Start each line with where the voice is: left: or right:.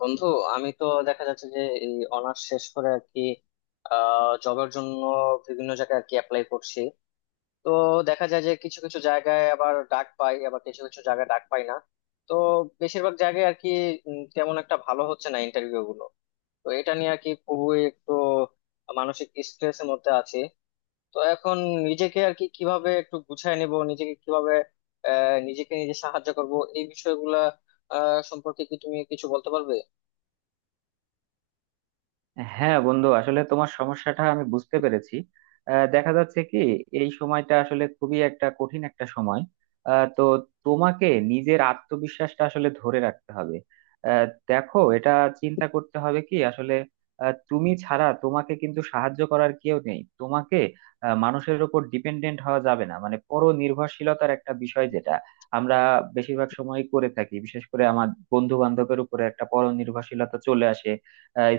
left: বন্ধু, আমি তো দেখা যাচ্ছে যে এই অনার্স শেষ করে আর কি জবের জন্য বিভিন্ন জায়গায় আর কি অ্যাপ্লাই করছি। তো দেখা যায় যে কিছু কিছু জায়গায় আবার ডাক পাই, আবার কিছু কিছু জায়গায় ডাক পাই না। তো বেশিরভাগ জায়গায় আর কি তেমন একটা ভালো হচ্ছে না ইন্টারভিউ গুলো। তো এটা নিয়ে আর কি খুবই একটু মানসিক স্ট্রেসের মধ্যে আছি। তো এখন নিজেকে আর কি কিভাবে একটু গুছায় নিব, নিজেকে কিভাবে নিজেকে নিজে সাহায্য করব, এই বিষয়গুলা সম্পর্কে কি তুমি কিছু বলতে পারবে?
right: হ্যাঁ বন্ধু আসলে তোমার সমস্যাটা আমি বুঝতে পেরেছি। দেখা যাচ্ছে কি, এই সময়টা আসলে খুবই একটা কঠিন একটা সময়। তো তোমাকে নিজের আত্মবিশ্বাসটা আসলে ধরে রাখতে হবে। দেখো, এটা চিন্তা করতে হবে কি আসলে তুমি ছাড়া তোমাকে কিন্তু সাহায্য করার কেউ নেই। তোমাকে মানুষের উপর ডিপেন্ডেন্ট হওয়া যাবে না। মানে পরনির্ভরশীলতার একটা বিষয় যেটা আমরা বেশিরভাগ সময় করে থাকি, বিশেষ করে আমার বন্ধু বান্ধবের উপরে একটা পরনির্ভরশীলতা চলে আসে।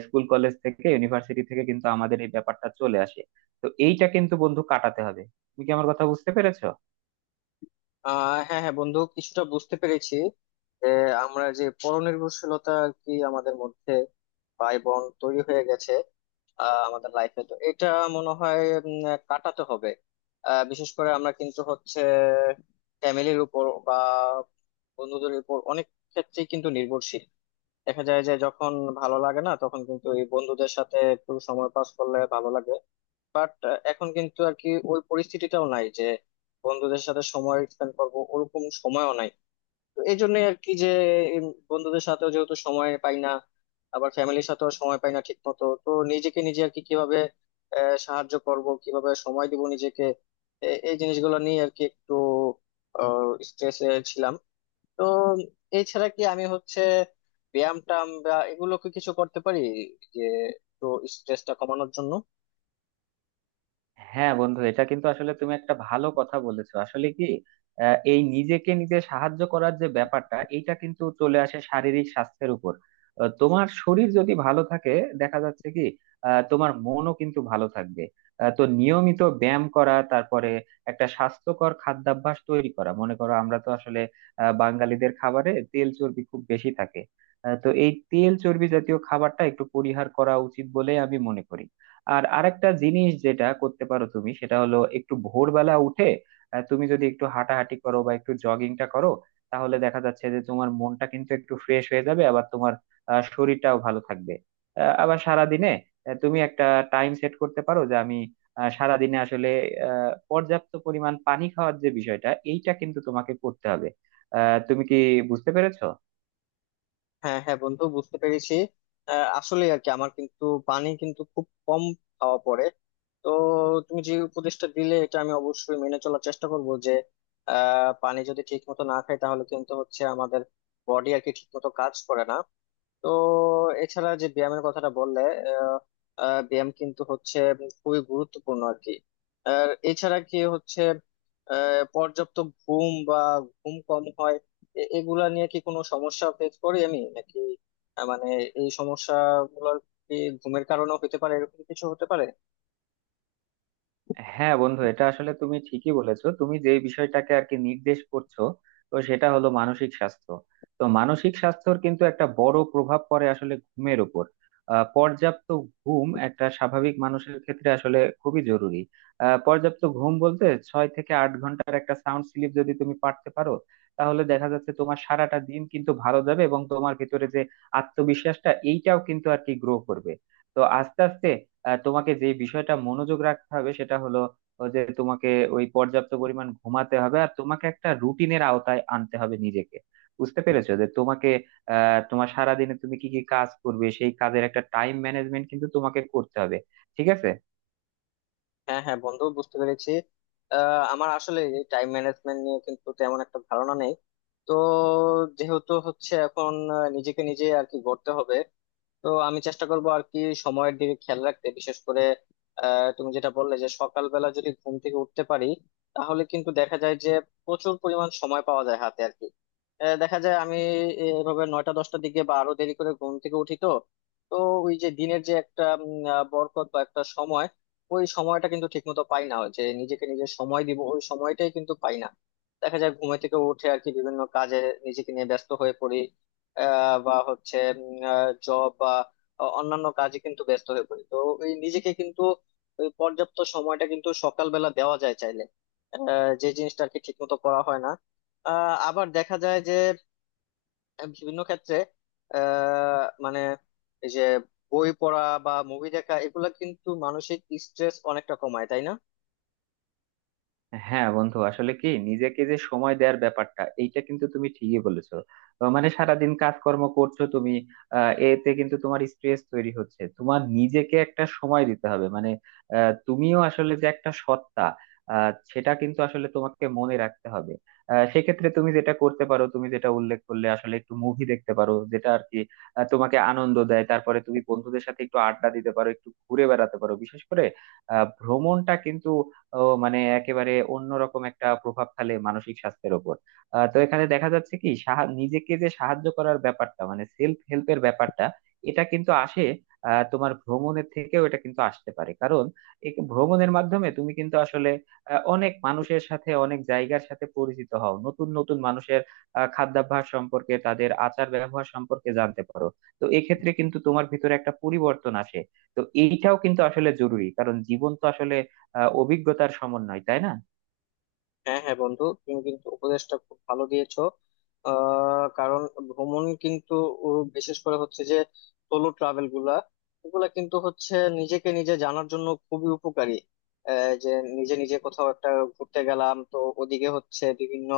right: স্কুল কলেজ থেকে ইউনিভার্সিটি থেকে কিন্তু আমাদের এই ব্যাপারটা চলে আসে। তো এইটা কিন্তু বন্ধু কাটাতে হবে। তুমি কি আমার কথা বুঝতে পেরেছো?
left: হ্যাঁ হ্যাঁ বন্ধু, কিছুটা বুঝতে পেরেছি। যে আমরা যে পরনির্ভরশীলতা আর কি আমাদের মধ্যে ভাই বোন তৈরি হয়ে গেছে, আমাদের লাইফে তো এটা মনে হয় উম, কাটাতে হবে। বিশেষ করে আমরা কিন্তু হচ্ছে ফ্যামিলির উপর বা বন্ধুদের উপর অনেক ক্ষেত্রেই কিন্তু নির্ভরশীল। দেখা যায় যে যখন ভালো লাগে না, তখন কিন্তু এই বন্ধুদের সাথে একটু সময় পাস করলে ভালো লাগে। বাট এখন কিন্তু আর কি ওই পরিস্থিতিটাও নাই যে বন্ধুদের সাথে সময় স্পেন্ড করবো, ওরকম সময়ও নাই। তো এই জন্যই আর কি যে বন্ধুদের সাথেও যেহেতু সময় পাই না, আবার ফ্যামিলির সাথেও সময় পাই না ঠিক মতো, তো নিজেকে নিজে আর কি কিভাবে সাহায্য করব, কিভাবে সময় দিব নিজেকে, এই জিনিসগুলো নিয়ে আর কি একটু স্ট্রেসে ছিলাম। তো এছাড়া কি আমি হচ্ছে ব্যায়াম টাম বা এগুলো কি কিছু করতে পারি যে একটু স্ট্রেসটা কমানোর জন্য?
right: হ্যাঁ বন্ধু, এটা কিন্তু আসলে তুমি একটা ভালো কথা বলেছো। আসলে কি, এই নিজেকে নিজে সাহায্য করার যে ব্যাপারটা, এটা কিন্তু চলে আসে শারীরিক স্বাস্থ্যের উপর। তোমার শরীর যদি ভালো থাকে, দেখা যাচ্ছে কি তোমার মনও কিন্তু ভালো থাকবে। তো নিয়মিত ব্যায়াম করা, তারপরে একটা স্বাস্থ্যকর খাদ্যাভ্যাস তৈরি করা। মনে করো আমরা তো আসলে বাঙালিদের খাবারে তেল চর্বি খুব বেশি থাকে। তো এই তেল চর্বি জাতীয় খাবারটা একটু পরিহার করা উচিত বলে আমি মনে করি। আর আরেকটা জিনিস যেটা করতে পারো তুমি, সেটা হলো একটু ভোরবেলা উঠে তুমি যদি একটু হাঁটাহাঁটি করো বা একটু জগিংটা করো, তাহলে দেখা যাচ্ছে যে তোমার মনটা কিন্তু একটু ফ্রেশ হয়ে যাবে। আবার তোমার শরীরটাও ভালো থাকবে। আবার সারাদিনে তুমি একটা টাইম সেট করতে পারো যে আমি সারাদিনে আসলে পর্যাপ্ত পরিমাণ পানি খাওয়ার যে বিষয়টা, এইটা কিন্তু তোমাকে করতে হবে। তুমি কি বুঝতে পেরেছো?
left: হ্যাঁ হ্যাঁ বন্ধু বুঝতে পেরেছি। আসলে আর কি আমার কিন্তু পানি কিন্তু খুব কম খাওয়া পড়ে। তো তুমি যে উপদেশটা দিলে এটা আমি অবশ্যই মেনে চলার চেষ্টা করব। যে পানি যদি ঠিক মতো না খাই তাহলে কিন্তু হচ্ছে আমাদের বডি আর কি ঠিক মতো কাজ করে না। তো এছাড়া যে ব্যায়ামের কথাটা বললে, আহ, আহ, ব্যায়াম কিন্তু হচ্ছে খুবই গুরুত্বপূর্ণ আর কি। আর এছাড়া কি হচ্ছে পর্যাপ্ত ঘুম বা ঘুম কম হয়, এগুলা নিয়ে কি কোনো সমস্যা ফেস করি আমি নাকি? মানে এই সমস্যাগুলোর কি ঘুমের কারণেও হতে পারে, এরকম কিছু হতে পারে?
right: হ্যাঁ বন্ধু, এটা আসলে তুমি ঠিকই বলেছো। তুমি যে বিষয়টাকে আর কি নির্দেশ করছো, তো সেটা হলো মানসিক স্বাস্থ্য। তো মানসিক স্বাস্থ্যর কিন্তু একটা বড় প্রভাব পড়ে আসলে ঘুমের উপর। পর্যাপ্ত ঘুম একটা স্বাভাবিক মানুষের ক্ষেত্রে আসলে খুবই জরুরি। পর্যাপ্ত ঘুম বলতে 6 থেকে 8 ঘন্টার একটা সাউন্ড স্লিপ যদি তুমি পারতে পারো, তাহলে দেখা যাচ্ছে তোমার সারাটা দিন কিন্তু ভালো যাবে এবং তোমার ভিতরে যে আত্মবিশ্বাসটা, এইটাও কিন্তু আর কি গ্রো করবে। তো আস্তে আস্তে তোমাকে যে বিষয়টা মনোযোগ রাখতে হবে সেটা হলো ও যে তোমাকে ওই পর্যাপ্ত পরিমাণ ঘুমাতে হবে, আর তোমাকে একটা রুটিনের আওতায় আনতে হবে নিজেকে। বুঝতে পেরেছো? যে তোমাকে তোমার সারাদিনে তুমি কি কি কাজ করবে সেই কাজের একটা টাইম ম্যানেজমেন্ট কিন্তু তোমাকে করতে হবে, ঠিক আছে?
left: হ্যাঁ হ্যাঁ বন্ধু বুঝতে পেরেছি। আমার আসলে এই টাইম ম্যানেজমেন্ট নিয়ে কিন্তু তেমন একটা ধারণা নেই। তো যেহেতু হচ্ছে এখন নিজেকে নিজে আর কি গড়তে হবে, তো আমি চেষ্টা করবো আর কি সময়ের দিকে খেয়াল রাখতে। বিশেষ করে তুমি যেটা বললে যে সকালবেলা যদি ঘুম থেকে উঠতে পারি, তাহলে কিন্তু দেখা যায় যে প্রচুর পরিমাণ সময় পাওয়া যায় হাতে আর কি। দেখা যায় আমি এভাবে নয়টা দশটার দিকে বা আরো দেরি করে ঘুম থেকে উঠি। তো তো ওই যে দিনের যে একটা বরকত বা একটা সময়, ওই সময়টা কিন্তু ঠিকমতো পাই না, ওই যে নিজেকে নিজে সময় দিব ওই সময়টাই কিন্তু পাই না। দেখা যায় ঘুমে থেকে উঠে আর কি বিভিন্ন কাজে নিজেকে নিয়ে ব্যস্ত হয়ে পড়ি। বা হচ্ছে জব বা অন্যান্য কাজে কিন্তু ব্যস্ত হয়ে পড়ি। তো ওই নিজেকে কিন্তু ওই পর্যাপ্ত সময়টা কিন্তু সকালবেলা দেওয়া যায় চাইলে, যে জিনিসটা আর কি ঠিক মতো করা হয় না। আবার দেখা যায় যে বিভিন্ন ক্ষেত্রে মানে এই যে বই পড়া বা মুভি দেখা, এগুলা কিন্তু মানসিক স্ট্রেস অনেকটা কমায়, তাই না?
right: হ্যাঁ বন্ধু, আসলে কি নিজেকে যে সময় দেওয়ার ব্যাপারটা, এইটা কিন্তু তুমি ঠিকই বলেছো। মানে সারাদিন কাজকর্ম করছো তুমি, এতে কিন্তু তোমার স্ট্রেস তৈরি হচ্ছে। তোমার নিজেকে একটা সময় দিতে হবে। মানে তুমিও আসলে যে একটা সত্তা, সেটা কিন্তু আসলে তোমাকে মনে রাখতে হবে। সেক্ষেত্রে তুমি যেটা করতে পারো, তুমি যেটা উল্লেখ করলে আসলে, একটু মুভি দেখতে পারো যেটা আর কি তোমাকে আনন্দ দেয়। তারপরে তুমি বন্ধুদের সাথে একটু আড্ডা দিতে পারো, একটু ঘুরে বেড়াতে পারো। বিশেষ করে ভ্রমণটা কিন্তু ও মানে একেবারে অন্যরকম একটা প্রভাব ফেলে মানসিক স্বাস্থ্যের উপর। তো এখানে দেখা যাচ্ছে কি, নিজেকে যে সাহায্য করার ব্যাপারটা, মানে সেলফ হেল্পের ব্যাপারটা, এটা কিন্তু আসে তোমার ভ্রমণের থেকেও। এটা কিন্তু আসতে পারে কারণ এই ভ্রমণের মাধ্যমে তুমি কিন্তু আসলে অনেক মানুষের সাথে, অনেক জায়গার সাথে পরিচিত হও। নতুন নতুন মানুষের খাদ্যাভ্যাস সম্পর্কে, তাদের আচার ব্যবহার সম্পর্কে জানতে পারো। তো এক্ষেত্রে কিন্তু তোমার ভিতরে একটা পরিবর্তন আসে। তো এইটাও কিন্তু আসলে জরুরি, কারণ জীবন তো আসলে অভিজ্ঞতার সমন্বয়, তাই না?
left: হ্যাঁ হ্যাঁ বন্ধু, তুমি কিন্তু উপদেশটা খুব ভালো দিয়েছো। কারণ ভ্রমণ কিন্তু ও বিশেষ করে হচ্ছে যে সোলো ট্রাভেল গুলা, এগুলা কিন্তু হচ্ছে নিজেকে নিজে জানার জন্য খুবই উপকারী। যে নিজে নিজে কোথাও একটা ঘুরতে গেলাম, তো ওদিকে হচ্ছে বিভিন্ন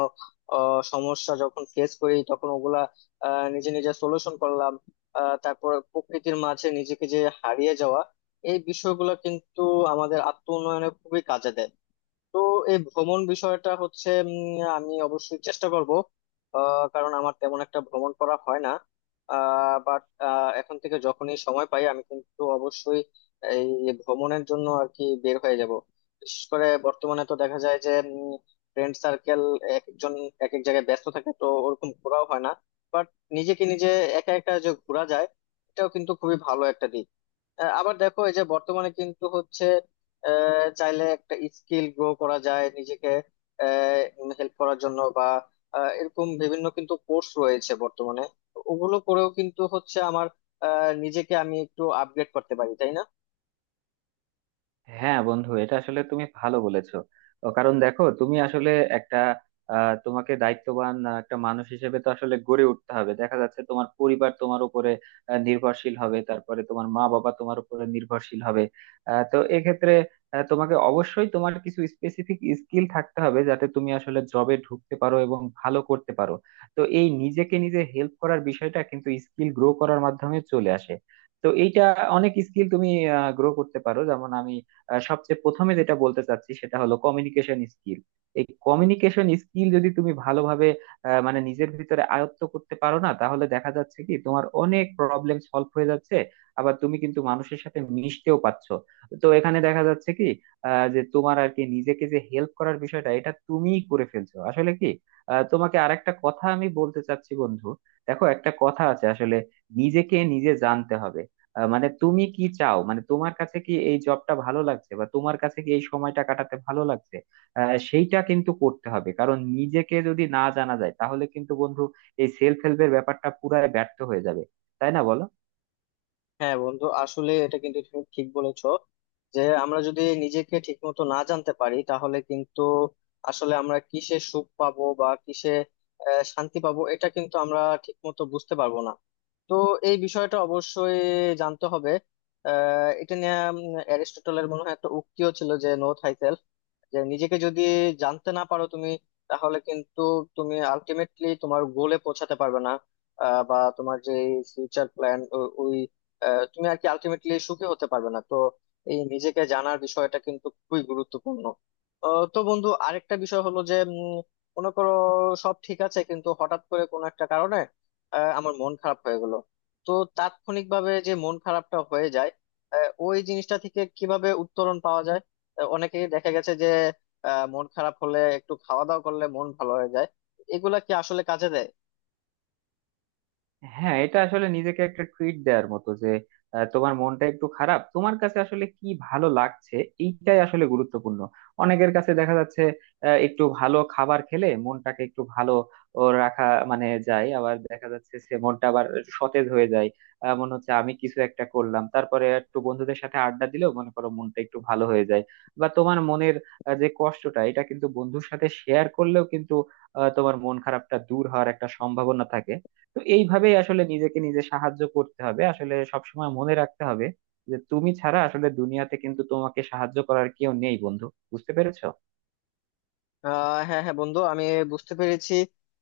left: সমস্যা যখন ফেস করি, তখন ওগুলা নিজে নিজে সলিউশন করলাম। তারপর প্রকৃতির মাঝে নিজেকে যে হারিয়ে যাওয়া, এই বিষয়গুলো কিন্তু আমাদের আত্ম উন্নয়নে খুবই কাজে দেয়। তো এই ভ্রমণ বিষয়টা হচ্ছে আমি অবশ্যই চেষ্টা করব। কারণ আমার তেমন একটা ভ্রমণ করা হয় না। বাট এখন থেকে যখনই সময় পাই, আমি কিন্তু অবশ্যই এই ভ্রমণের জন্য আর কি বের হয়ে যাব। বিশেষ করে বর্তমানে তো দেখা যায় যে ফ্রেন্ড সার্কেল এক একজন এক এক জায়গায় ব্যস্ত থাকে, তো ওরকম ঘোরাও হয় না। বাট নিজেকে নিজে একা একা যে ঘোরা যায়, এটাও কিন্তু খুবই ভালো একটা দিক। আবার দেখো, এই যে বর্তমানে কিন্তু হচ্ছে চাইলে একটা স্কিল গ্রো করা যায় নিজেকে হেল্প করার জন্য, বা এরকম বিভিন্ন কিন্তু কোর্স রয়েছে বর্তমানে। ওগুলো করেও কিন্তু হচ্ছে আমার নিজেকে আমি একটু আপগ্রেড করতে পারি, তাই না?
right: হ্যাঁ বন্ধু, এটা আসলে তুমি ভালো বলেছো। ও কারণ দেখো, তুমি আসলে একটা তোমাকে দায়িত্ববান একটা মানুষ হিসেবে তো আসলে গড়ে উঠতে হবে। দেখা যাচ্ছে তোমার পরিবার তোমার উপরে নির্ভরশীল হবে, তারপরে তোমার মা বাবা তোমার উপরে নির্ভরশীল হবে। তো এক্ষেত্রে তোমাকে অবশ্যই তোমার কিছু স্পেসিফিক স্কিল থাকতে হবে, যাতে তুমি আসলে জবে ঢুকতে পারো এবং ভালো করতে পারো। তো এই নিজেকে নিজে হেল্প করার বিষয়টা কিন্তু স্কিল গ্রো করার মাধ্যমে চলে আসে। তো এইটা অনেক স্কিল তুমি গ্রো করতে পারো। যেমন আমি সবচেয়ে প্রথমে যেটা বলতে চাচ্ছি সেটা হলো কমিউনিকেশন স্কিল। এই কমিউনিকেশন স্কিল যদি তুমি ভালোভাবে মানে নিজের ভিতরে আয়ত্ত করতে পারো না, তাহলে দেখা যাচ্ছে কি তোমার অনেক প্রবলেম সলভ হয়ে যাচ্ছে। আবার তুমি কিন্তু মানুষের সাথে মিশতেও পারছো। তো এখানে দেখা যাচ্ছে কি যে তোমার আর কি নিজেকে যে হেল্প করার বিষয়টা, এটা তুমিই করে ফেলছো। আসলে কি তোমাকে আরেকটা কথা আমি বলতে চাচ্ছি বন্ধু, দেখো একটা কথা আছে আসলে, নিজেকে নিজে জানতে হবে। মানে তুমি কি চাও, মানে তোমার কাছে কি এই জবটা ভালো লাগছে, বা তোমার কাছে কি এই সময়টা কাটাতে ভালো লাগছে, সেইটা কিন্তু করতে হবে। কারণ নিজেকে যদি না জানা যায়, তাহলে কিন্তু বন্ধু এই সেলফ হেল্পের ব্যাপারটা পুরাই ব্যর্থ হয়ে যাবে। তাই না, বলো?
left: হ্যাঁ বন্ধু, আসলে এটা কিন্তু তুমি ঠিক বলেছো। যে আমরা যদি নিজেকে ঠিক মতো না জানতে পারি, তাহলে কিন্তু আসলে আমরা কিসে সুখ পাবো বা কিসে শান্তি পাবো, এটা কিন্তু আমরা ঠিক মতো বুঝতে পারবো না। তো এই বিষয়টা অবশ্যই জানতে হবে। এটা নিয়ে অ্যারিস্টটলের মনে হয় একটা উক্তিও ছিল, যে নো থাইসেল্ফ। যে নিজেকে যদি জানতে না পারো তুমি, তাহলে কিন্তু তুমি আলটিমেটলি তোমার গোলে পৌঁছাতে পারবে না। বা তোমার যে ফিউচার প্ল্যান, ওই তুমি আর কি আলটিমেটলি সুখী হতে পারবে না। তো এই নিজেকে জানার বিষয়টা কিন্তু খুবই গুরুত্বপূর্ণ। তো বন্ধু, আরেকটা বিষয় হলো যে মনে করো সব ঠিক আছে, কিন্তু হঠাৎ করে কোনো একটা কারণে আমার মন খারাপ হয়ে গেল। তো তাৎক্ষণিকভাবে যে মন খারাপটা হয়ে যায়, ওই জিনিসটা থেকে কিভাবে উত্তরণ পাওয়া যায়? অনেকেই দেখা গেছে যে মন খারাপ হলে একটু খাওয়া দাওয়া করলে মন ভালো হয়ে যায়। এগুলা কি আসলে কাজে দেয়?
right: হ্যাঁ, এটা আসলে নিজেকে একটা ট্রিট দেওয়ার মতো। যে তোমার মনটা একটু খারাপ, তোমার কাছে আসলে কি ভালো লাগছে, এইটাই আসলে গুরুত্বপূর্ণ। অনেকের কাছে দেখা যাচ্ছে একটু ভালো খাবার খেলে মনটাকে একটু ভালো ও রাখা মানে যায়। আবার দেখা যাচ্ছে সে মনটা আবার একটু সতেজ হয়ে যায়। মনে হচ্ছে আমি কিছু একটা করলাম। তারপরে একটু বন্ধুদের সাথে আড্ডা দিলেও, মনে করো, মনটা একটু ভালো হয়ে যায়। বা তোমার মনের যে কষ্টটা, এটা কিন্তু বন্ধুর সাথে শেয়ার করলেও কিন্তু তোমার মন খারাপটা দূর হওয়ার একটা সম্ভাবনা থাকে। তো এইভাবেই আসলে নিজেকে নিজে সাহায্য করতে হবে। আসলে সবসময় মনে রাখতে হবে যে তুমি ছাড়া আসলে দুনিয়াতে কিন্তু তোমাকে সাহায্য করার কেউ নেই বন্ধু। বুঝতে পেরেছো?
left: হ্যাঁ হ্যাঁ বন্ধু, আমি বুঝতে পেরেছি।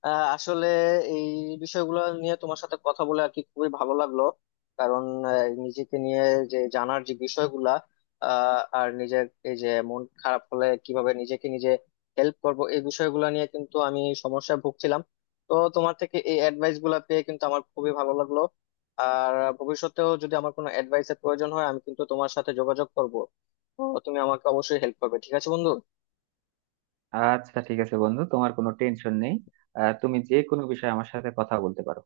left: আসলে এই বিষয়গুলো নিয়ে তোমার সাথে কথা বলে আর কি খুবই ভালো লাগলো। কারণ আহ, নিজেকে নিয়ে যে জানার যে বিষয়গুলা, আর নিজের এই যে মন খারাপ হলে কিভাবে নিজেকে নিজে হেল্প করব, এই বিষয়গুলো নিয়ে কিন্তু আমি সমস্যায় ভুগছিলাম। তো তোমার থেকে এই অ্যাডভাইস গুলা পেয়ে কিন্তু আমার খুবই ভালো লাগলো। আর ভবিষ্যতেও যদি আমার কোনো অ্যাডভাইসের প্রয়োজন হয়, আমি কিন্তু তোমার সাথে যোগাযোগ করবো। তো তুমি আমাকে অবশ্যই হেল্প করবে, ঠিক আছে বন্ধু?
right: আচ্ছা, ঠিক আছে বন্ধু, তোমার কোনো টেনশন নেই। তুমি যে কোনো বিষয়ে আমার সাথে কথা বলতে পারো।